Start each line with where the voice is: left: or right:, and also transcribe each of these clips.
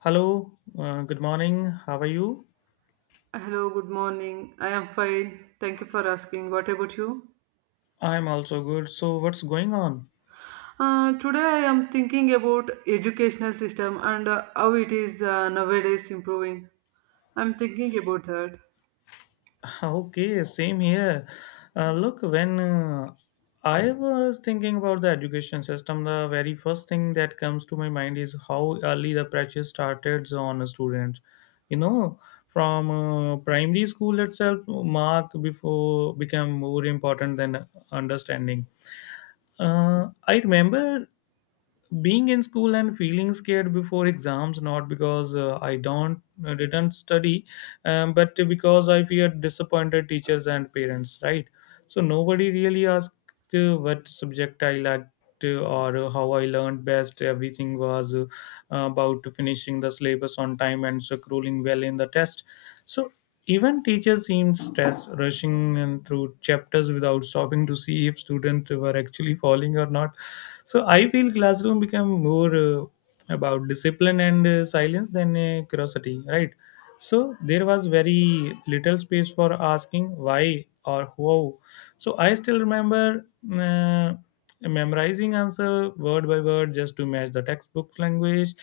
left: Hello, good morning. How are you?
right: Hello, good morning. I am fine. Thank you for asking. What about you?
left: I'm also good. So, what's going on?
right: Today I am thinking about educational system and how it is nowadays improving. I'm thinking about that.
left: Okay, same here. Look, when I was thinking about the education system, the very first thing that comes to my mind is how early the pressure started on students. You know, from primary school itself, mark before became more important than understanding. I remember being in school and feeling scared before exams, not because I don't didn't study, but because I feared disappointed teachers and parents, right? So nobody really asked what subject I liked, or how I learned best. Everything was about finishing the syllabus on time and scrolling well in the test. So even teachers seemed stressed, rushing and through chapters without stopping to see if students were actually falling or not. So I feel classroom became more about discipline and silence than curiosity, right? So there was very little space for asking why or how. So I still remember uh, memorizing answer word by word just to match the textbook language.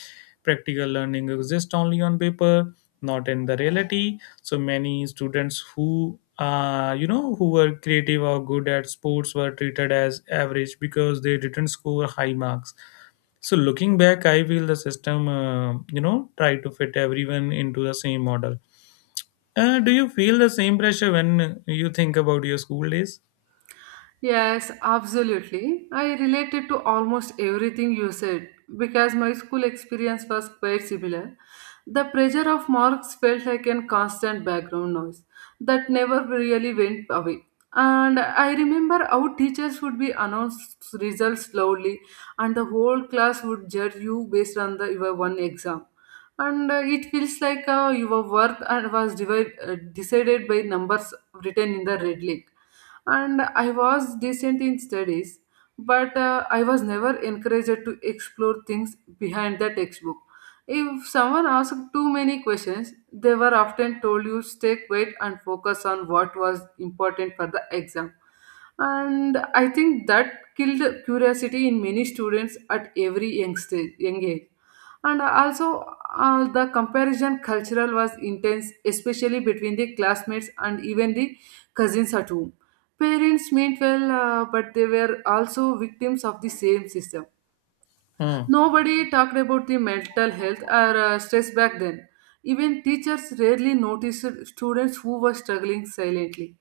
left: Practical learning exists only on paper, not in the reality. So many students who who were creative or good at sports were treated as average because they didn't score high marks. So looking back, I feel the system, try to fit everyone into the same model. Do you feel the same pressure when you think about your school days?
right: Yes, absolutely. I related to almost everything you said because my school experience was quite similar. The pressure of marks felt like a constant background noise that never really went away. And I remember how teachers would be announced results loudly, and the whole class would judge you based on your one exam. And it feels like your worth and was divided, decided by numbers written in the red link, and I was decent in studies, but I was never encouraged to explore things behind the textbook. If someone asked too many questions, they were often told you stay quiet and focus on what was important for the exam. And I think that killed curiosity in many students at young age. And also, the comparison cultural was intense, especially between the classmates and even the cousins at home. Parents meant well, but they were also victims of the same system.
left: Hmm.
right: Nobody talked about the mental health or stress back then. Even teachers rarely noticed students who were struggling silently.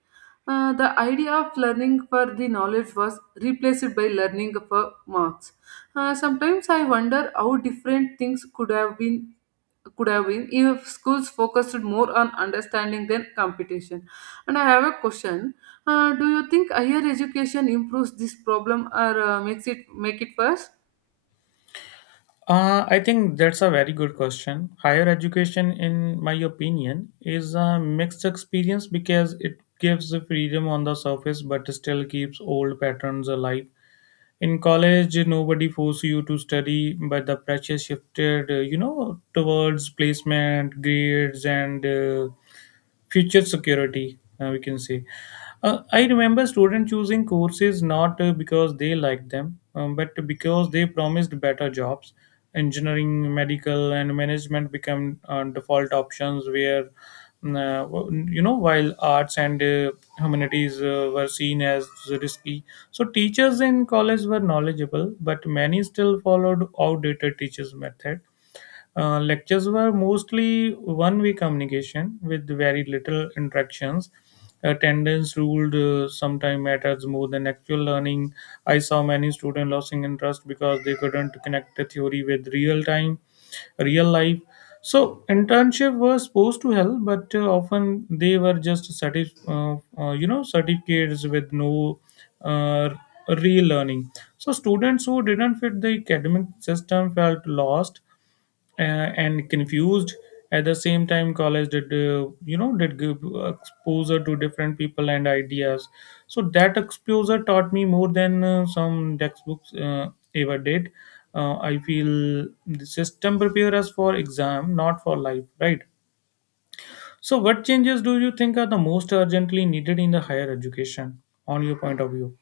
right: The idea of learning for the knowledge was replaced by learning for marks. Sometimes I wonder how different things could have been if schools focused more on understanding than competition. And I have a question: Do you think higher education improves this problem or makes it worse?
left: I think that's a very good question. Higher education, in my opinion, is a mixed experience because it gives the freedom on the surface but still keeps old patterns alive. In college, nobody forced you to study, but the pressure shifted, towards placement, grades, and future security, we can say. I remember students choosing courses not because they liked them, but because they promised better jobs. Engineering, medical, and management become default options where, mm, uh, while arts and humanities were seen as risky. So, teachers in college were knowledgeable, but many still followed outdated teachers' method. Lectures were mostly one way communication with very little interactions. Attendance ruled, sometimes matters more than actual learning. I saw many students losing interest because they couldn't connect the theory with real time, real life. So internship was supposed to help, but often they were just certificates with no uh, real learning. So students who didn't fit the academic system felt lost uh, and confused. At the same time, college did, did give exposure to different people and ideas. So that exposure taught me more than some textbooks ever did. I feel the system prepare us for exam, not for life, right? So what changes do you think are the most urgently needed in the higher education, on your point of view?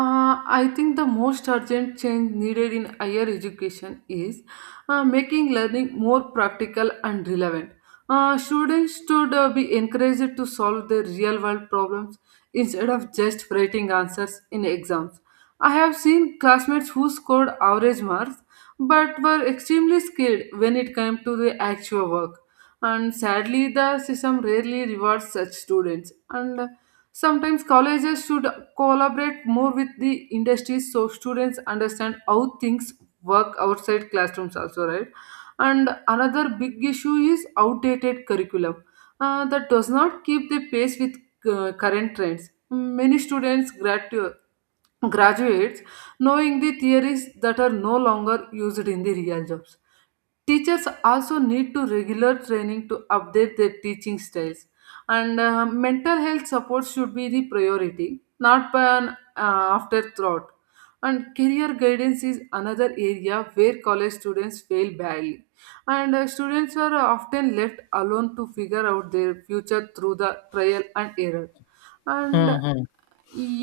right: I think the most urgent change needed in higher education is making learning more practical and relevant. Students should be encouraged to solve their real world problems instead of just writing answers in exams. I have seen classmates who scored average marks but were extremely skilled when it came to the actual work. And sadly, the system rarely rewards such students. And sometimes colleges should collaborate more with the industries so students understand how things work outside classrooms also, right? And another big issue is outdated curriculum that does not keep the pace with current trends. Many students graduates knowing the theories that are no longer used in the real jobs. Teachers also need to regular training to update their teaching styles, and mental health support should be the priority, not an afterthought. And career guidance is another area where college students fail badly, and students are often left alone to figure out their future through the trial and error. And
left: hmm hmm,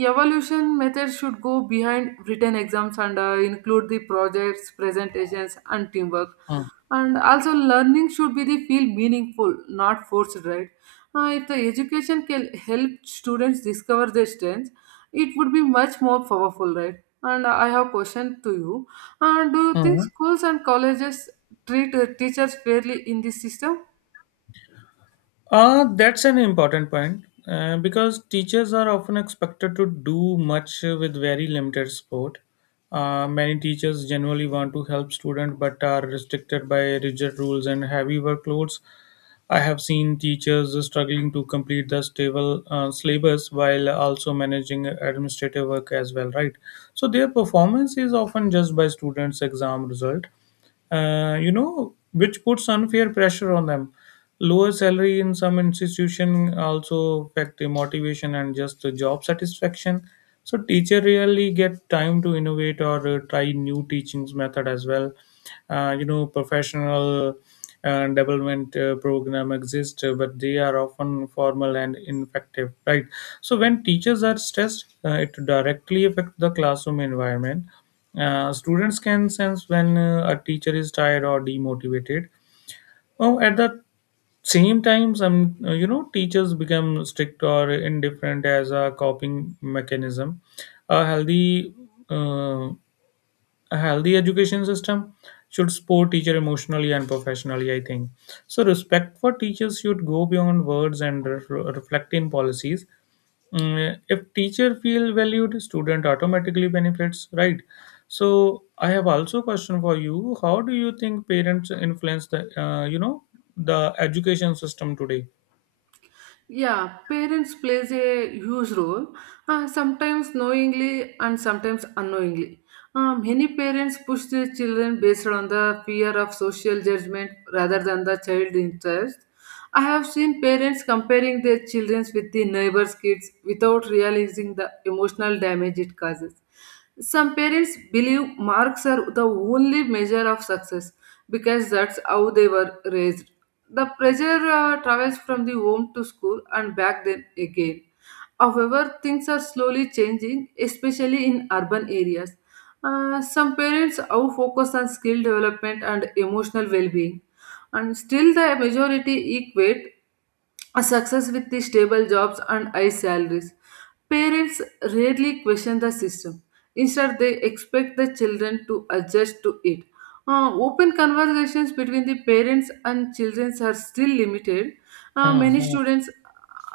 right: evaluation methods should go behind written exams and include the projects, presentations and teamwork.
left: hmm,
right: And also, learning should be the feel meaningful, not forced, right? If the education can help students discover their strengths, it would be much more powerful, right? And I have a question to you. Do you think
left: hmm.
right: schools and colleges treat teachers fairly in this system?
left: That's an important point, because teachers are often expected to do much with very limited support. Many teachers generally want to help students but are restricted by rigid rules and heavy workloads. I have seen teachers struggling to complete the stable syllabus while also managing administrative work as well, right? So their performance is often judged by students' exam result, which puts unfair pressure on them. Lower salary in some institution also affect the motivation and just the job satisfaction. So teacher really get time to innovate or try new teachings method as well. Professional development program exist, but they are often formal and ineffective, right? So when teachers are stressed, it directly affects the classroom environment. Students can sense when a teacher is tired or demotivated. Oh, at the same time, some, teachers become strict or indifferent as a coping mechanism. a healthy uh, a healthy education system should support teacher emotionally and professionally, I think. So respect for teachers should go beyond words and reflect in policies. Mm, if teacher feel valued, student automatically benefits, right? So I have also a question for you. How do you think parents influence the, the education system today?
right: Yeah, parents plays a huge role, sometimes knowingly and sometimes unknowingly. Many parents push their children based on the fear of social judgment rather than the child interest. I have seen parents comparing their children with the neighbor's kids without realizing the emotional damage it causes. Some parents believe marks are the only measure of success because that's how they were raised. The pressure travels from the home to school and back then again. However, things are slowly changing, especially in urban areas. Some parents are focused on skill development and emotional well being, and still, the majority equate a success with the stable jobs and high salaries. Parents rarely question the system. Instead, they expect the children to adjust to it. Open conversations between the parents and children are still limited. Uh,
left: hmm,
right: many
left: hmm,
right: students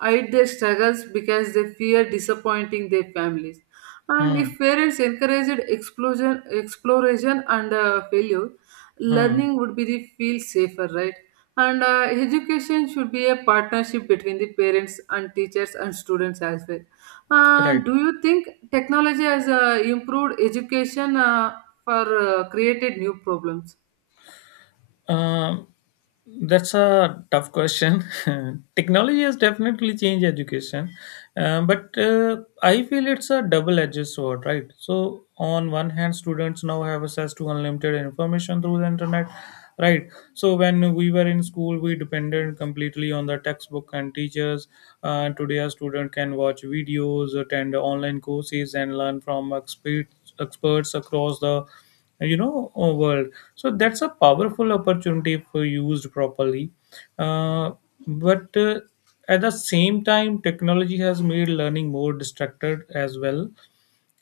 right: hide their struggles because they fear disappointing their families. And
left: hmm,
right: if parents encouraged exploration and failure,
left: hmm.
right: learning would be the feel safer, right? And education should be a partnership between the parents and teachers and students as well. Uh,
left: Right.
right: do you think technology has improved education for created new problems?
left: Um, that's a tough question. Technology has definitely changed education, but I feel it's a double-edged sword, right? So, on one hand, students now have access to unlimited information through the internet, right? So, when we were in school, we depended completely on the textbook and teachers. Today, a student can watch videos, attend online courses, and learn from experts across the world. So that's a powerful opportunity if used properly. Uh, but At the same time, technology has made learning more distracted as well.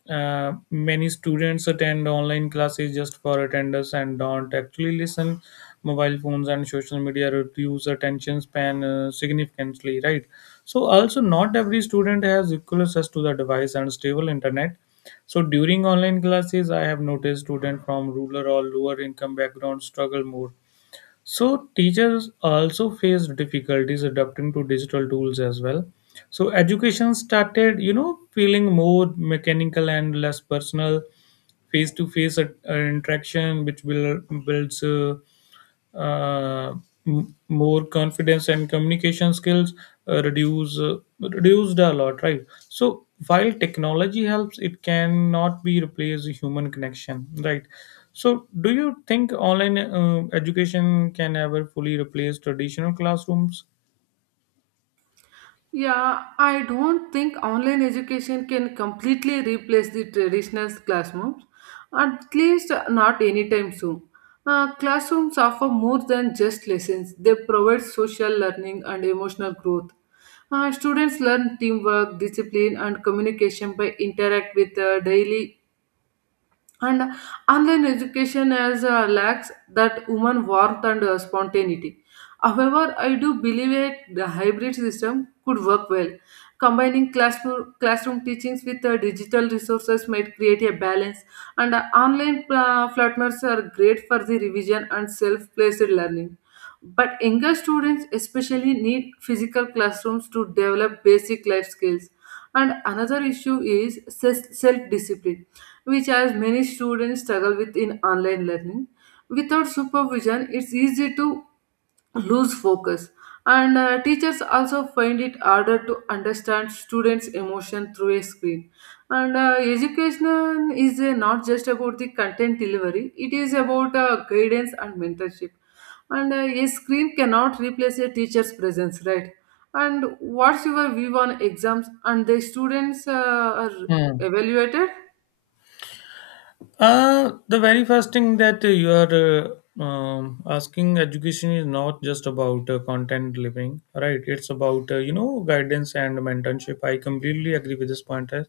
left: Many students attend online classes just for attendance and don't actually listen. Mobile phones and social media reduce attention span significantly, right? So, also, not every student has equal access to the device and stable internet. So, during online classes, I have noticed students from rural or lower income backgrounds struggle more. So teachers also faced difficulties adapting to digital tools as well. So education started, you know, feeling more mechanical and less personal. Face to face interaction, which will builds uh, more confidence and communication skills reduced a lot, right? So while technology helps, it cannot be replaced human connection, right? So do you think online education can ever fully replace traditional classrooms?
right: Yeah, I don't think online education can completely replace the traditional classrooms, at least not anytime soon. Classrooms offer more than just lessons, they provide social learning and emotional growth. Students learn teamwork, discipline, and communication by interact with daily, and online education has lacks that human warmth and spontaneity. However, I do believe that the hybrid system could work well. Combining classroom teachings with digital resources might create a balance, and online partners are great for the revision and self-placed learning. But younger students especially need physical classrooms to develop basic life skills. And another issue is self discipline, which as many students struggle with in online learning. Without supervision, it's easy to lose focus, and teachers also find it harder to understand students emotion through a screen. And education is not just about the content delivery, it is about guidance and mentorship. And a screen cannot replace a teacher's presence, right? And what's your view on exams and the students are
left: Hmm.
right: evaluated?
left: The very first thing that you are asking, education is not just about content living, right? It's about, guidance and mentorship. I completely agree with this point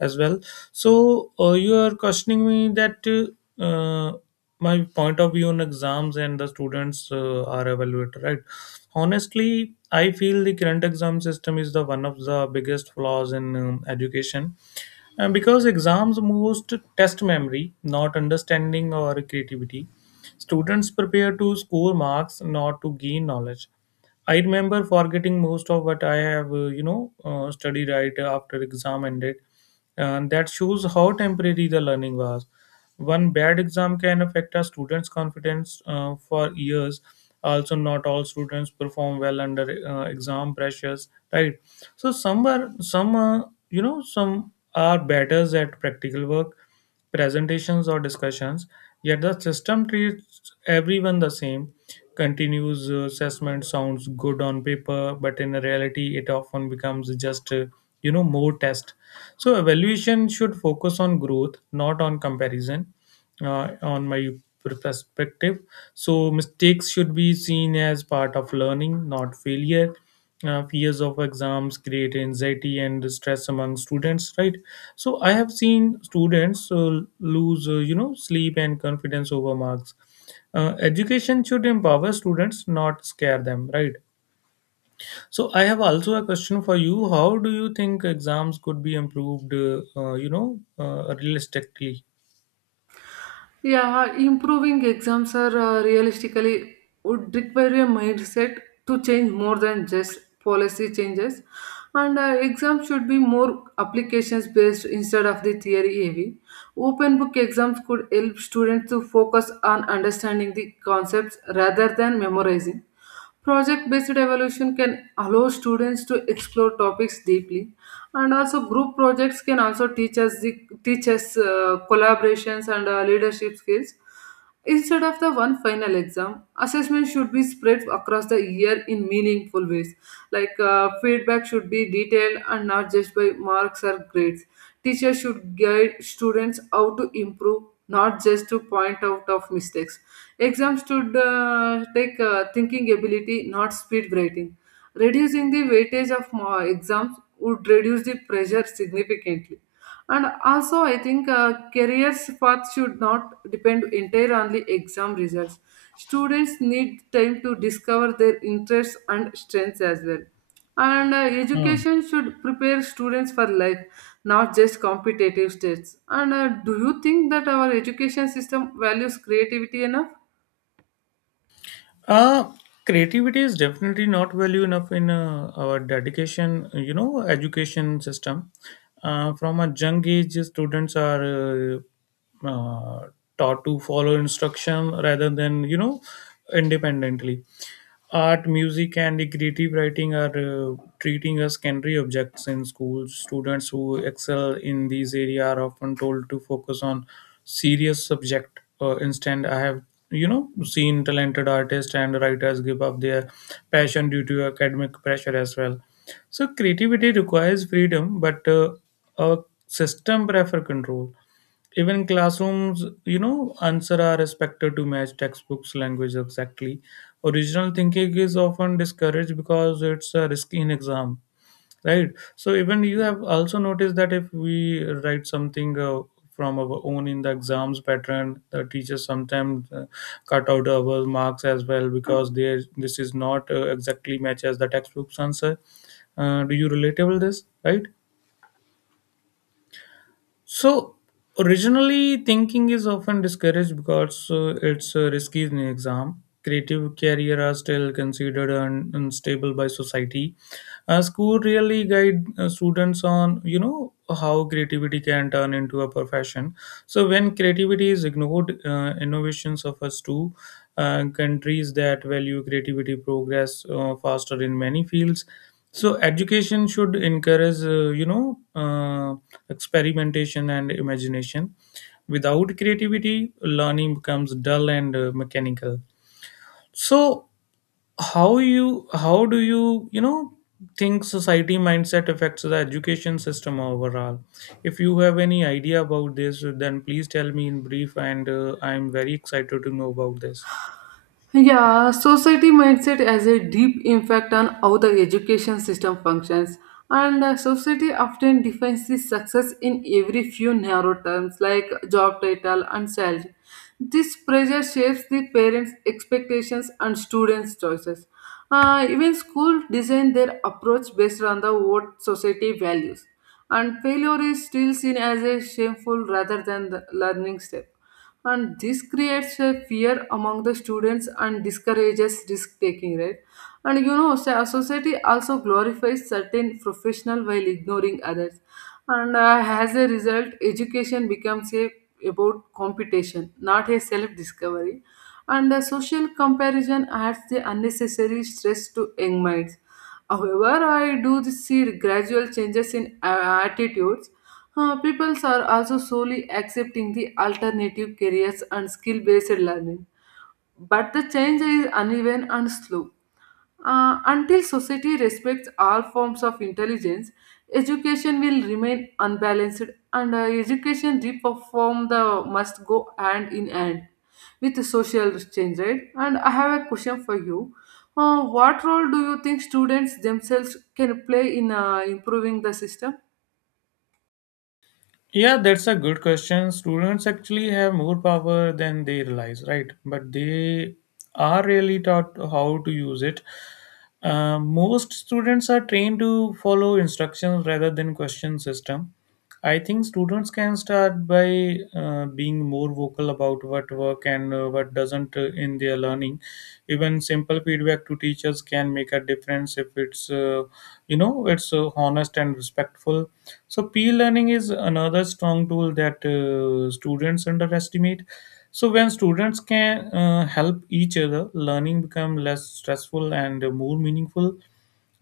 left: as well. So, you are questioning me that my point of view on exams and the students are evaluated, right? Honestly, I feel the current exam system is the one of the biggest flaws in education, and because exams most test memory, not understanding or creativity, students prepare to score marks, not to gain knowledge. I remember forgetting most of what I have, studied right after exam ended. And that shows how temporary the learning was. One bad exam can affect a student's confidence for years. Also, not all students perform well under exam pressures, right? So some are some you know some are better at practical work, presentations or discussions. Yet the system treats everyone the same. Continuous assessment sounds good on paper, but in reality, it often becomes just, more test. So evaluation should focus on growth, not on comparison, on my perspective. So mistakes should be seen as part of learning, not failure. Fears of exams create anxiety and stress among students, right? So I have seen students lose, sleep and confidence over marks. Education should empower students, not scare them, right? So I have also a question for you. How do you think exams could be improved, realistically?
right: Yeah, improving exams are realistically would require a mindset to change more than just policy changes, and exams should be more applications based instead of the theory heavy. Open book exams could help students to focus on understanding the concepts rather than memorizing. Project based evaluation can allow students to explore topics deeply, and also group projects can also teach us collaborations and leadership skills. Instead of the one final exam, assessment should be spread across the year in meaningful ways. Like feedback should be detailed and not just by marks or grades. Teachers should guide students how to improve, not just to point out of mistakes. Exams should take thinking ability, not speed writing. Reducing the weightage of exams would reduce the pressure significantly. And also, I think careers path should not depend entirely on the exam results. Students need time to discover their interests and strengths as well. And
left: Hmm.
right: education should prepare students for life, not just competitive tests. And do you think that our education system values creativity enough?
left: Uh, Creativity is definitely not value enough in our dedication, you know, education system. From a young age, students are uh, uh, taught to follow instruction rather than, you know, independently. Art, music, and the creative writing are treating as secondary objects in schools. Students who excel in these areas are often told to focus on serious subject. Instead, I have, seen talented artists and writers give up their passion due to academic pressure as well. So creativity requires freedom, but our system prefer control. Even in classrooms, you know, answer are expected to match textbooks language exactly. Original thinking is often discouraged because it's a risky in exam, right? So even you have also noticed that if we write something from our own in the exams pattern, the teachers sometimes cut out our marks as well, because they this is not exactly match as the textbook's answer. Do you relatable this, right? So, originally thinking is often discouraged because it's a risky in exam. Creative career are still considered unstable by society. School really guide students on, you know, how creativity can turn into a profession. So when creativity is ignored, innovation suffers too. Countries that value creativity progress faster in many fields. So education should encourage, experimentation and imagination. Without creativity, learning becomes dull and mechanical. So how do you, you know, think society mindset affects the education system overall? If you have any idea about this, then please tell me in brief, and I'm very excited to know about this.
right: Yeah, society mindset has a deep impact on how the education system functions, and society often defines the success in every few narrow terms like job title and salary. This pressure shapes the parents' expectations and students' choices. Even school design their approach based on the what society values, and failure is still seen as a shameful rather than the learning step. And this creates a fear among the students and discourages risk taking, right? And you know, society also glorifies certain professional while ignoring others. And as a result, education becomes a about competition, not a self discovery. And social comparison adds the unnecessary stress to young minds. However, I do see gradual changes in attitudes. People are also slowly accepting the alternative careers and skill based learning, but the change is uneven and slow. Until society respects all forms of intelligence, education will remain unbalanced. And education reform the must go hand in hand with the social change, right? And I have a question for you. What role do you think students themselves can play in improving the system?
left: Yeah, that's a good question. Students actually have more power than they realize, right? But they are really taught how to use it. Most students are trained to follow instructions rather than question system. I think students can start by being more vocal about what work and what doesn't in their learning. Even simple feedback to teachers can make a difference if it's you know it's honest and respectful. So peer learning is another strong tool that students underestimate. So when students can help each other, learning become less stressful and more meaningful.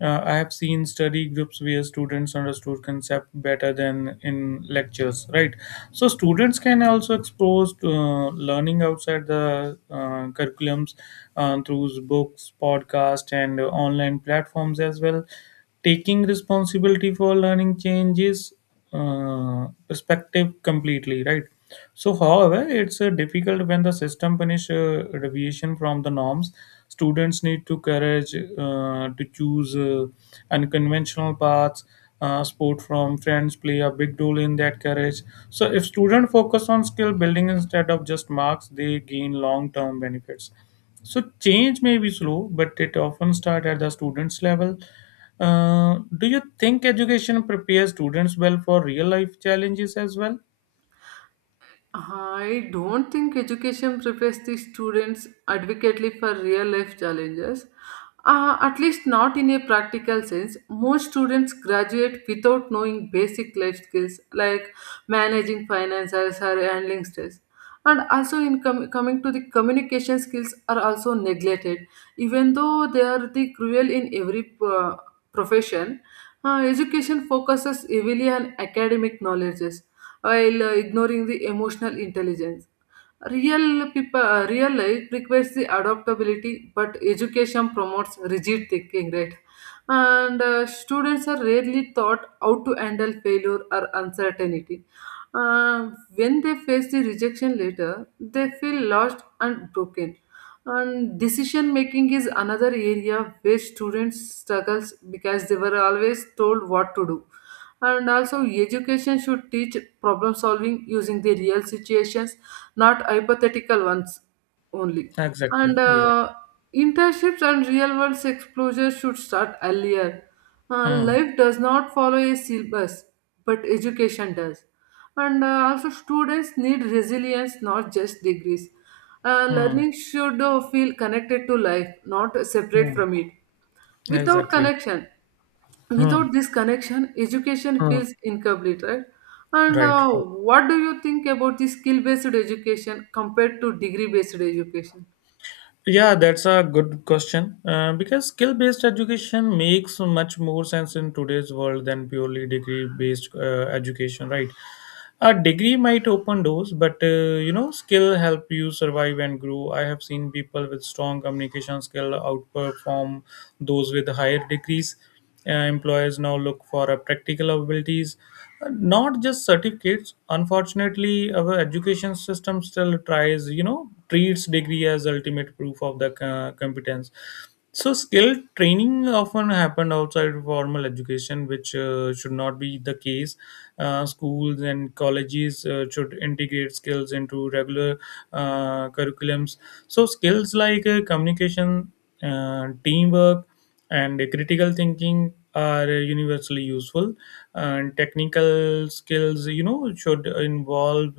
left: I have seen study groups where students understood concept better than in lectures, right? So students can also expose to, learning outside the curriculums through books, podcasts, and online platforms as well. Taking responsibility for learning changes perspective completely, right. So however, it's difficult when the system punish deviation from the norms, students need to courage to choose unconventional paths. Support from friends play a big role in that courage. So if students focus on skill building instead of just marks, they gain long term benefits. So change may be slow, but it often starts at the students' level. Do you think education prepares students well for real life challenges as well?
right: I don't think education prepares the students adequately for real life challenges. At least not in a practical sense. Most students graduate without knowing basic life skills like managing finances or handling stress. And also, in coming to the communication skills, are also neglected. Even though they are the cruel in every profession, education focuses heavily on academic knowledge while ignoring the emotional intelligence. Real real life requires the adaptability, but education promotes rigid thinking, right? And students are rarely taught how to handle failure or uncertainty. Uh, when they face the rejection later, they feel lost and broken. And decision making is another area where students struggles because they were always told what to do. And also, education should teach problem solving using the real situations, not hypothetical ones only.
left: Exactly.
right: And
left: Exactly.
right: internships and real world exposure should start earlier. Uh,
left: Hmm.
right: life does not follow a syllabus, but education does. And also, students need resilience, not just degrees. Uh,
left: Hmm.
right: learning should feel connected to life, not separate
left: Hmm.
right: from it. Without
left: Exactly.
right: connection,
left: Hmm.
right: without this connection, education
left: Hmm.
right: feels incomplete, right? And
left: Right. Right.
right: what do you think about the skill based education compared to degree based education?
left: Yeah, that's a good question. Because skill based education makes much more sense in today's world than purely degree based education, right? A degree might open doors, but skill help you survive and grow. I have seen people with strong communication skill outperform those with higher degrees. Employers now look for practical abilities, not just certificates. Unfortunately, our education system still tries, you know, treats degree as ultimate proof of the competence. So skill training often happened outside formal education, which should not be the case. Schools and colleges should integrate skills into regular curriculums. So skills like communication, teamwork, and critical thinking are universally useful. And technical skills, you know, should involve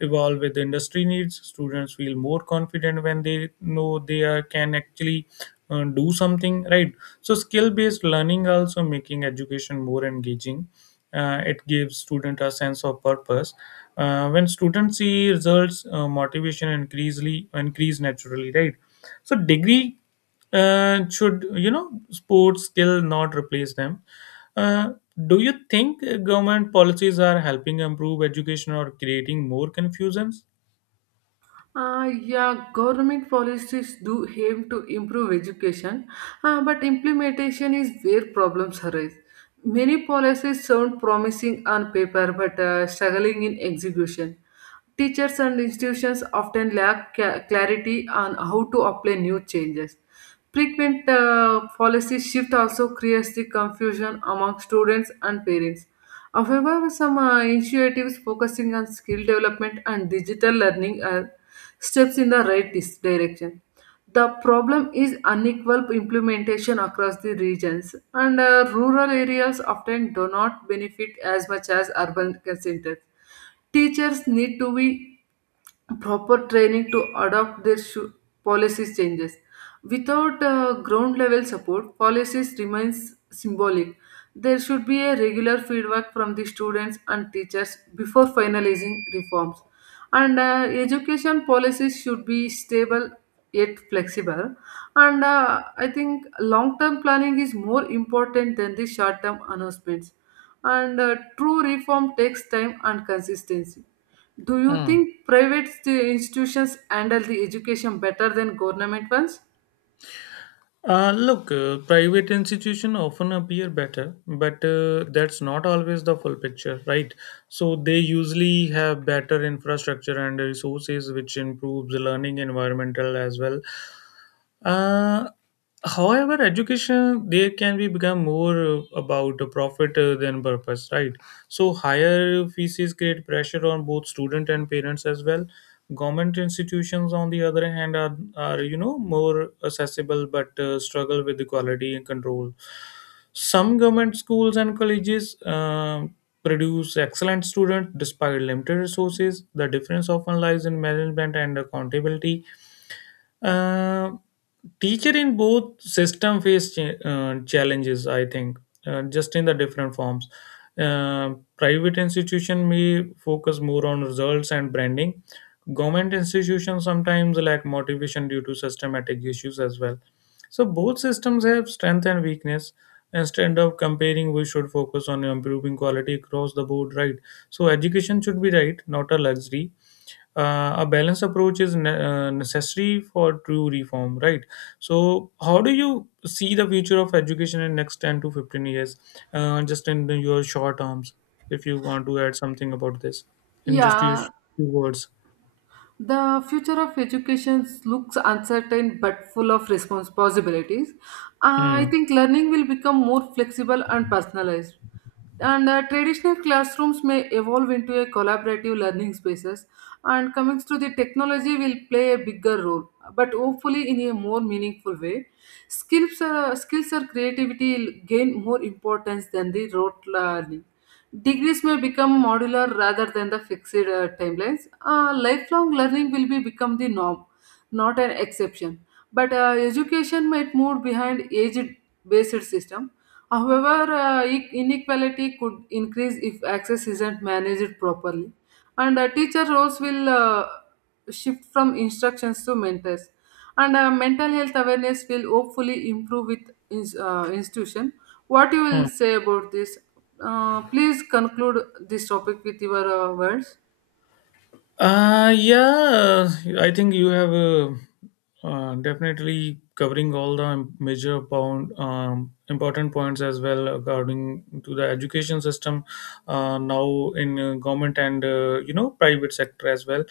left: evolve with industry needs. Students feel more confident when they know they are, can actually do something, right? So skill based learning also making education more engaging. It gives student a sense of purpose. When students see results, motivation increasingly increase naturally, right? So, degree and should you know sports still not replace them. uh, do you think government policies are helping improve education or creating more confusions?
right: Yeah, government policies do aim to improve education, but implementation is where problems arise. Many policies sound promising on paper but struggling in execution. Teachers and institutions often lack clarity on how to apply new changes. Frequent policy shift also creates the confusion among students and parents. However, some initiatives focusing on skill development and digital learning are steps in the right direction. The problem is unequal implementation across the regions, and rural areas often do not benefit as much as urban centers. Teachers need to be proper training to adopt their policies changes. Without ground level support, policies remains symbolic. There should be a regular feedback from the students and teachers before finalizing reforms. And education policies should be stable yet flexible. And I think long-term planning is more important than the short-term announcements. And true reform takes time and consistency. Do you
left: Hmm.
right: think private institutions handle the education better than government ones?
left: Look, private institutions often appear better, but that's not always the full picture, right? So they usually have better infrastructure and resources, which improves learning environmental as well. Uh, However, education they can be become more about the profit than purpose, right? So higher fees create pressure on both student and parents as well. Government institutions, on the other hand, are you know more accessible but struggle with the quality and control. Some government schools and colleges produce excellent students despite limited resources. The difference often lies in management and accountability. Uh, Teacher in both system face challenges. I think just in the different forms. Private institution may focus more on results and branding. Government institutions sometimes lack motivation due to systematic issues as well. So both systems have strength and weakness. Instead of comparing, we should focus on improving quality across the board, right. So education should be right, not a luxury. A balanced approach is necessary for true reform, right. So how do you see the future of education in next 10 to 15 years, just in your short terms, if you want to add something about this in just your
right: Yeah.
left: few words?
right: The future of education looks uncertain but full of response possibilities. I
left: Hmm.
right: think learning will become more flexible and personalized. And traditional classrooms may evolve into a collaborative learning spaces. And coming to the technology will play a bigger role, but hopefully in a more meaningful way. Skills or creativity will gain more importance than the rote learning. Degrees may become modular rather than the fixed timelines. Lifelong learning will be become the norm, not an exception. But education might move behind age-based system. However, inequality could increase if access isn't managed properly, and teacher roles will shift from instructions to mentors. And mental health awareness will hopefully improve with institution. What you
left: Hmm.
right: will say about this? Please conclude this topic with your words.
left: Yeah, I think you have definitely covering all the major pound, important points as well according to the education system now in government and private sector as well.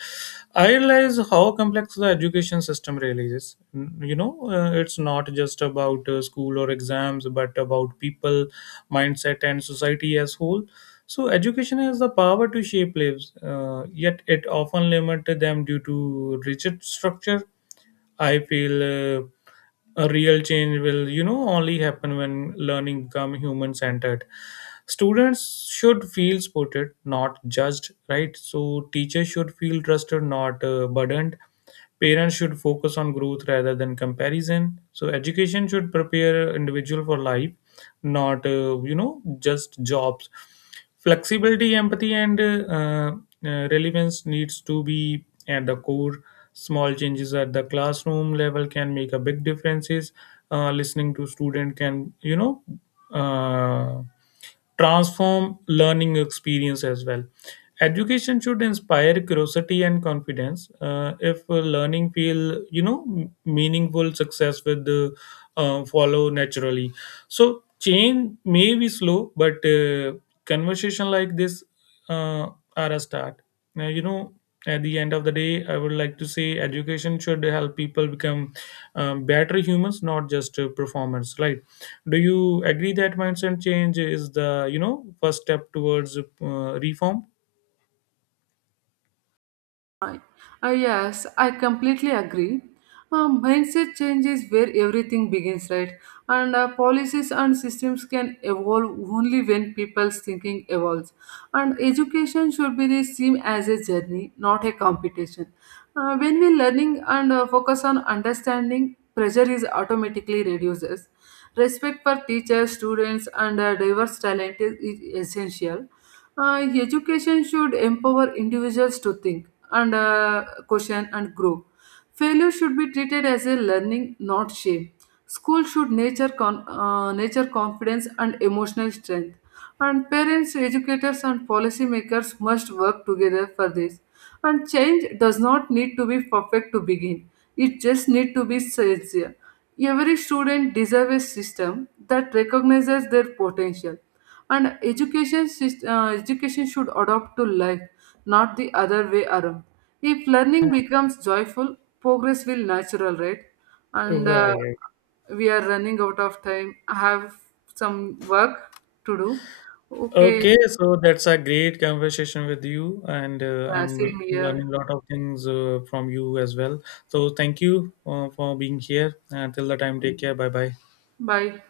left: I realize how complex the education system really is. Mm, you know, it's not just about school or exams, but about people, mindset, and society as whole. So education has the power to shape lives, yet it often limits them due to rigid structure. I feel a real change will, you know, only happen when learning become human centered. Students should feel supported, not judged, right? So teachers should feel trusted, not burdened. Parents should focus on growth rather than comparison. So education should prepare individual for life, not just jobs. Flexibility, empathy, and relevance needs to be at the core. Small changes at the classroom level can make a big differences. Listening to student can you know. Uh, Transform learning experience as well. Education should inspire curiosity and confidence. If learning feel you know meaningful, success with the follow naturally. So change may be slow, but conversation like this uh, are a start. Now, you know, at the end of the day, I would like to say education should help people become better humans, not just performers, right. Do you agree that mindset change is the you know first step towards reform?
right: Right. Yes, I completely agree. Mindset changes where everything begins, right? And policies and systems can evolve only when people's thinking evolves. And education should be the same as a journey, not a competition. When we learning and focus on understanding, pressure is automatically reduces. Respect for teachers, students, and diverse talent is essential. Education should empower individuals to think and question and grow. Failure should be treated as a learning, not shame. School should nature confidence and emotional strength. And parents, educators, and policymakers must work together for this. And change does not need to be perfect to begin. It just need to be sincere. Every student deserves a system that recognizes their potential, and education education should adopt to life, not the other way around. If learning becomes joyful, progress will natural, right? And
left: Right.
right: we are running out of time. I have some work to do. Okay.
left: Okay, so that's a great conversation with you and
right: Yeah,
left: I'm
right: same here.
left: learning a lot of things from you as well. So thank you for being here until the time. Take care. Bye bye.
right: Bye.